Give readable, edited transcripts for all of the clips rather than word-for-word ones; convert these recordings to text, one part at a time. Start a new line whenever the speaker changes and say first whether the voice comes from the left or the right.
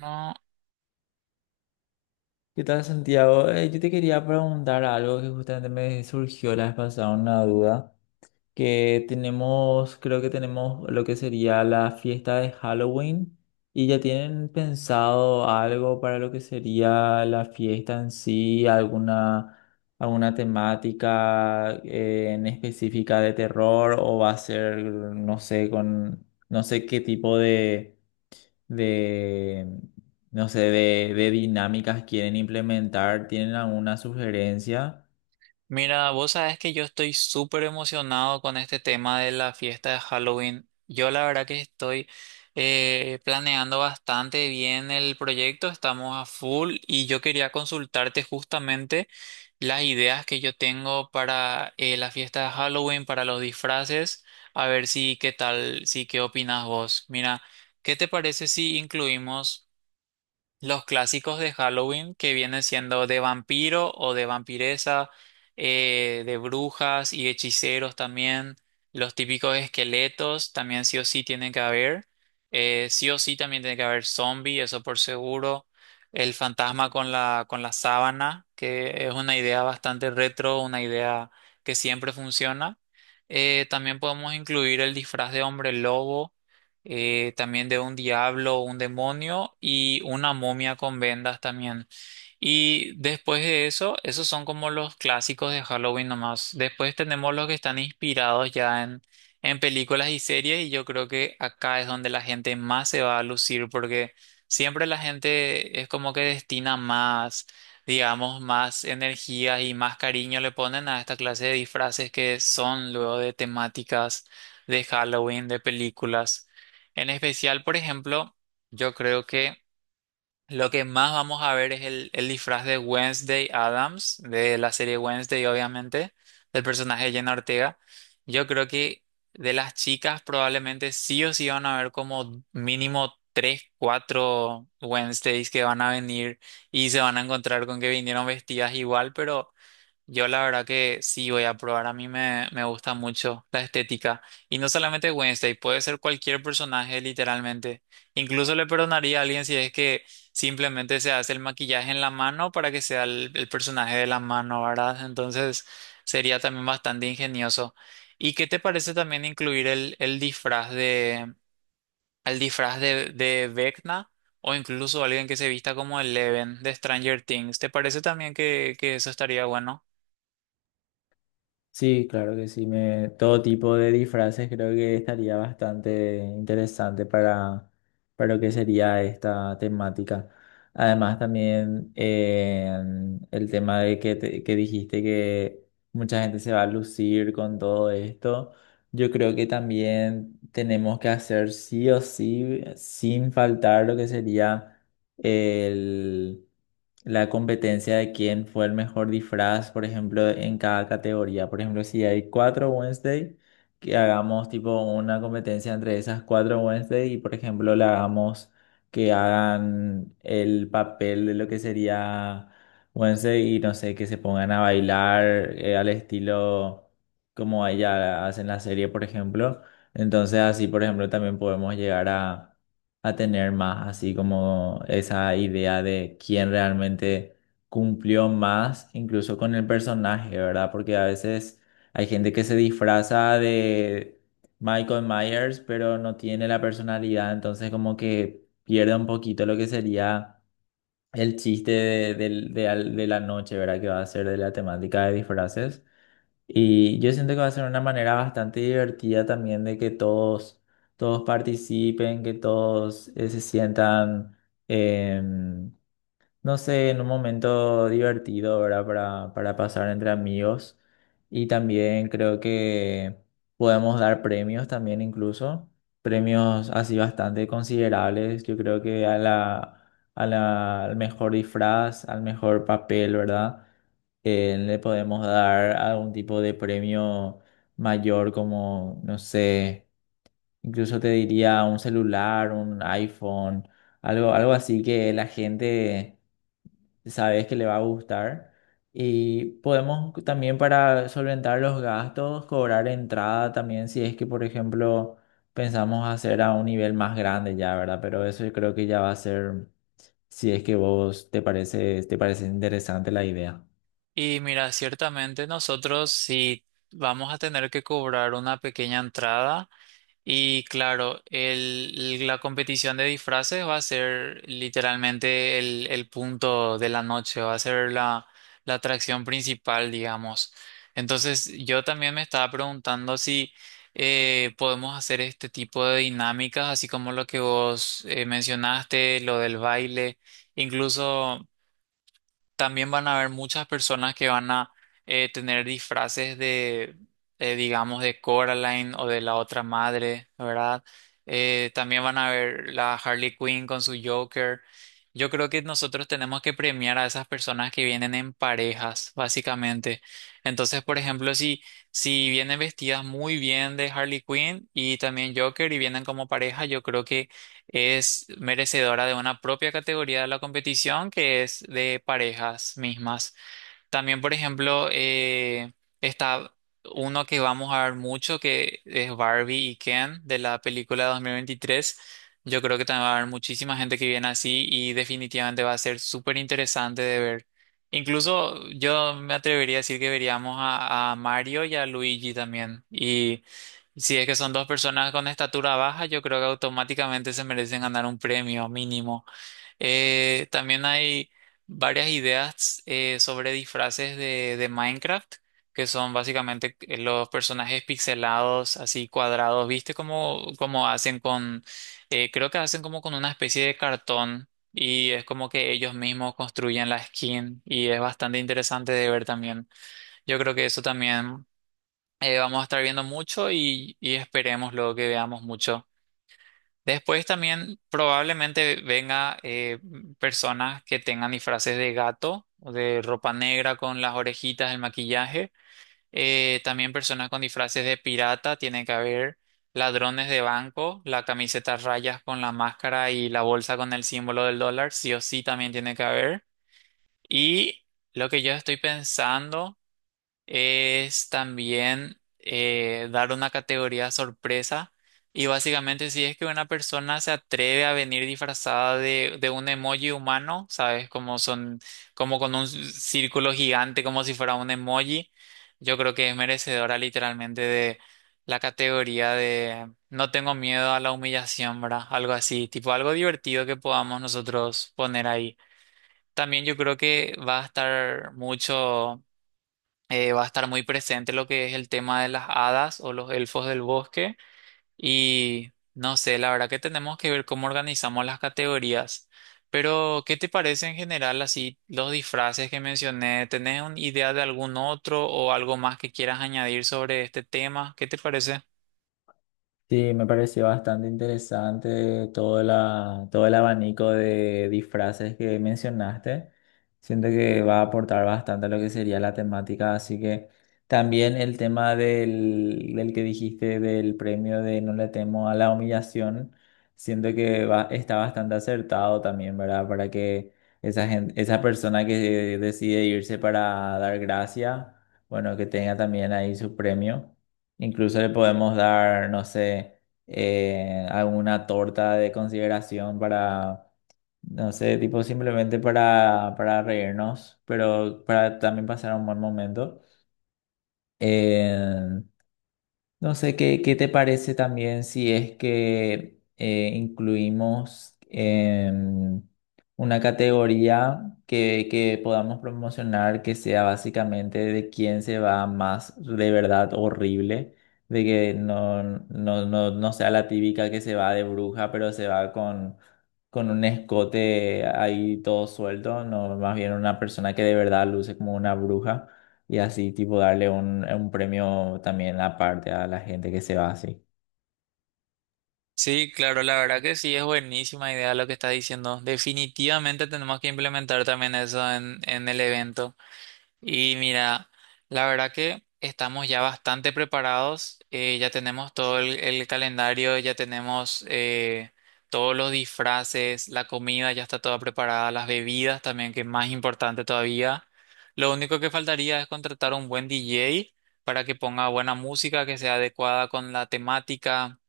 right: No,
left: ¿Qué tal, Santiago? Yo te quería preguntar algo que justamente me surgió la vez pasada, una duda, que tenemos, creo que tenemos lo que sería la fiesta de Halloween y ya tienen pensado algo para lo que sería la fiesta en sí, alguna temática en específica de terror o va a ser, no sé, con, no sé qué tipo de de, no sé, de dinámicas quieren implementar? ¿Tienen alguna sugerencia?
right: mira, vos sabés que yo estoy súper emocionado con este tema de la fiesta de Halloween. Yo la verdad que estoy planeando bastante bien el proyecto, estamos a full y yo quería consultarte justamente las ideas que yo tengo para la fiesta de Halloween, para los disfraces, a ver si qué tal, si qué opinas vos. Mira, ¿qué te parece si incluimos? Los clásicos de Halloween que vienen siendo de vampiro o de vampiresa, de brujas y hechiceros también, los típicos esqueletos también sí o sí tienen que haber, sí o sí también tiene que haber zombie, eso por seguro, el fantasma con la sábana, que es una idea bastante retro, una idea que siempre funciona. También podemos incluir el disfraz de hombre lobo también de un diablo, un demonio y una momia con vendas también. Y después de eso, esos son como los clásicos de Halloween nomás. Después tenemos los que están inspirados ya en películas y series y yo creo que acá es donde la gente más se va a lucir porque siempre la gente es como que destina más, digamos, más energía y más cariño le ponen a esta clase de disfraces que son luego de temáticas de Halloween, de películas. En especial, por ejemplo, yo creo que lo que más vamos a ver es el disfraz de Wednesday Adams, de la serie Wednesday, obviamente, del personaje de Jenna Ortega. Yo creo que de las chicas probablemente sí o sí van a ver como mínimo tres, cuatro Wednesdays que van a venir y se van a encontrar con que vinieron vestidas igual, pero yo la verdad que sí voy a probar, a mí me gusta mucho la estética. Y no solamente Wednesday, puede ser cualquier personaje literalmente. Incluso le perdonaría a alguien si es que simplemente se hace el maquillaje en la mano para que sea el personaje de la mano, ¿verdad? Entonces sería también bastante ingenioso. ¿Y qué te parece también incluir el disfraz de Vecna? O incluso alguien que se vista como Eleven de Stranger Things. ¿Te parece también que eso estaría bueno?
left: Sí, claro que sí. Todo tipo de disfraces creo que estaría bastante interesante para lo que sería esta temática. Además, también el tema de que dijiste que mucha gente se va a lucir con todo esto. Yo creo que también tenemos que hacer sí o sí, sin faltar lo que sería el la competencia de quién fue el mejor disfraz, por ejemplo, en cada categoría. Por ejemplo, si hay cuatro Wednesday, que hagamos tipo una competencia entre esas cuatro Wednesday y, por ejemplo, le hagamos que hagan el papel de lo que sería Wednesday y no sé, que se pongan a bailar al estilo como ella hace en la serie, por ejemplo. Entonces, así, por ejemplo, también podemos llegar a tener más así como esa idea de quién realmente cumplió más, incluso con el personaje, ¿verdad? Porque a veces hay gente que se disfraza de Michael Myers, pero no tiene la personalidad, entonces como que pierde un poquito lo que sería el chiste de, del- de al- de la noche, ¿verdad? Que va a ser de la temática de disfraces. Y yo siento que va a ser una manera bastante divertida también de que todos participen, que todos se sientan em, no sé, en un momento divertido, ¿verdad? Para pasar entre amigos. Y también creo que podemos dar premios también incluso, premios así bastante considerables. Yo creo que a la, al mejor disfraz, al mejor papel, ¿verdad? Le podemos dar algún tipo de premio mayor como, no sé, incluso te diría un celular, un iPhone, algo, algo así que la gente sabes que le va a gustar. Y podemos también para solventar los gastos, cobrar entrada también si es que, por ejemplo, pensamos hacer a un nivel más grande ya, ¿verdad? Pero eso yo creo que ya va a ser, si es que vos te parece interesante la idea.
right: Y mira, ciertamente nosotros sí vamos a tener que cobrar una pequeña entrada y claro, la competición de disfraces va a ser literalmente el punto de la noche, va a ser la atracción principal, digamos. Entonces yo también me estaba preguntando si podemos hacer este tipo de dinámicas, así como lo que vos mencionaste, lo del baile, incluso. También van a haber muchas personas que van a tener disfraces de, digamos, de Coraline o de la otra madre, ¿verdad? También van a ver la Harley Quinn con su Joker. Yo creo que nosotros tenemos que premiar a esas personas que vienen en parejas, básicamente. Entonces, por ejemplo, si vienen vestidas muy bien de Harley Quinn y también Joker y vienen como pareja, yo creo que es merecedora de una propia categoría de la competición que es de parejas mismas. También, por ejemplo, está uno que vamos a ver mucho, que es Barbie y Ken de la película de 2023. Yo creo que también va a haber muchísima gente que viene así y definitivamente va a ser súper interesante de ver. Incluso yo me atrevería a decir que veríamos a Mario y a Luigi también. Y si es que son dos personas con estatura baja, yo creo que automáticamente se merecen ganar un premio mínimo. También hay varias ideas sobre disfraces de Minecraft, que son básicamente los personajes pixelados, así cuadrados, ¿viste? Como, como hacen con, creo que hacen como con una especie de cartón y es como que ellos mismos construyen la skin y es bastante interesante de ver también. Yo creo que eso también vamos a estar viendo mucho y esperemos luego que veamos mucho. Después también probablemente venga personas que tengan disfraces de gato o de ropa negra con las orejitas, el maquillaje. También personas con disfraces de pirata, tiene que haber ladrones de banco, la camiseta a rayas con la máscara y la bolsa con el símbolo del dólar, sí o sí también tiene que haber. Y lo que yo estoy pensando es también dar una categoría sorpresa y básicamente si es que una persona se atreve a venir disfrazada de un emoji humano, ¿sabes? Como son, como con un círculo gigante, como si fuera un emoji, yo creo que es merecedora literalmente de la categoría de no tengo miedo a la humillación, ¿verdad? Algo así, tipo algo divertido que podamos nosotros poner ahí. También yo creo que va a estar mucho va a estar muy presente lo que es el tema de las hadas o los elfos del bosque y no sé, la verdad que tenemos que ver cómo organizamos las categorías. Pero, ¿qué te parece en general así los disfraces que mencioné? ¿Tenés una idea de algún otro o algo más que quieras añadir sobre este tema? ¿Qué te parece?
left: Sí, me pareció bastante interesante todo el abanico de disfraces que mencionaste. Siento que va a aportar bastante a lo que sería la temática, así que también el tema del que dijiste del premio de No le temo a la humillación, siento que está bastante acertado también, ¿verdad? Para que esa persona que decide irse para dar gracia, bueno, que tenga también ahí su premio. Incluso le podemos dar, no sé, alguna torta de consideración para, no sé, tipo simplemente para reírnos, pero para también pasar un buen momento. Eh, no sé qué te parece también si es que incluimos una categoría que podamos promocionar que sea básicamente de quién se va más de verdad horrible, de que no, no, no, no sea la típica que se va de bruja, pero se va con un escote ahí todo suelto, no, más bien una persona que de verdad luce como una bruja. Y así, tipo, darle un premio también aparte a la gente que se va así.
right: Sí, claro, la verdad que sí, es buenísima idea lo que estás diciendo. Definitivamente tenemos que implementar también eso en el evento. Y mira, la verdad que estamos ya bastante preparados, ya tenemos todo el calendario, ya tenemos todos los disfraces, la comida ya está toda preparada, las bebidas también, que es más importante todavía. Lo único que faltaría es contratar un buen DJ para que ponga buena música que sea adecuada con la temática.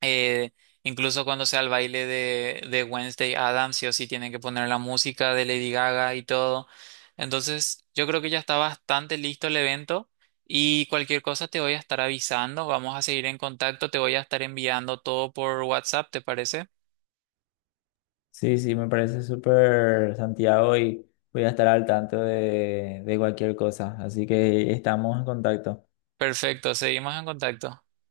right: Eh, incluso cuando sea el baile de Wednesday Adams, sí o sí tienen que poner la música de Lady Gaga y todo. Entonces, yo creo que ya está bastante listo el evento y cualquier cosa te voy a estar avisando. Vamos a seguir en contacto, te voy a estar enviando todo por WhatsApp, ¿te parece?
left: Sí, sí, me parece súper, Santiago, y voy a estar al tanto de cualquier cosa. Así que estamos en contacto.
right: Perfecto, seguimos en contacto.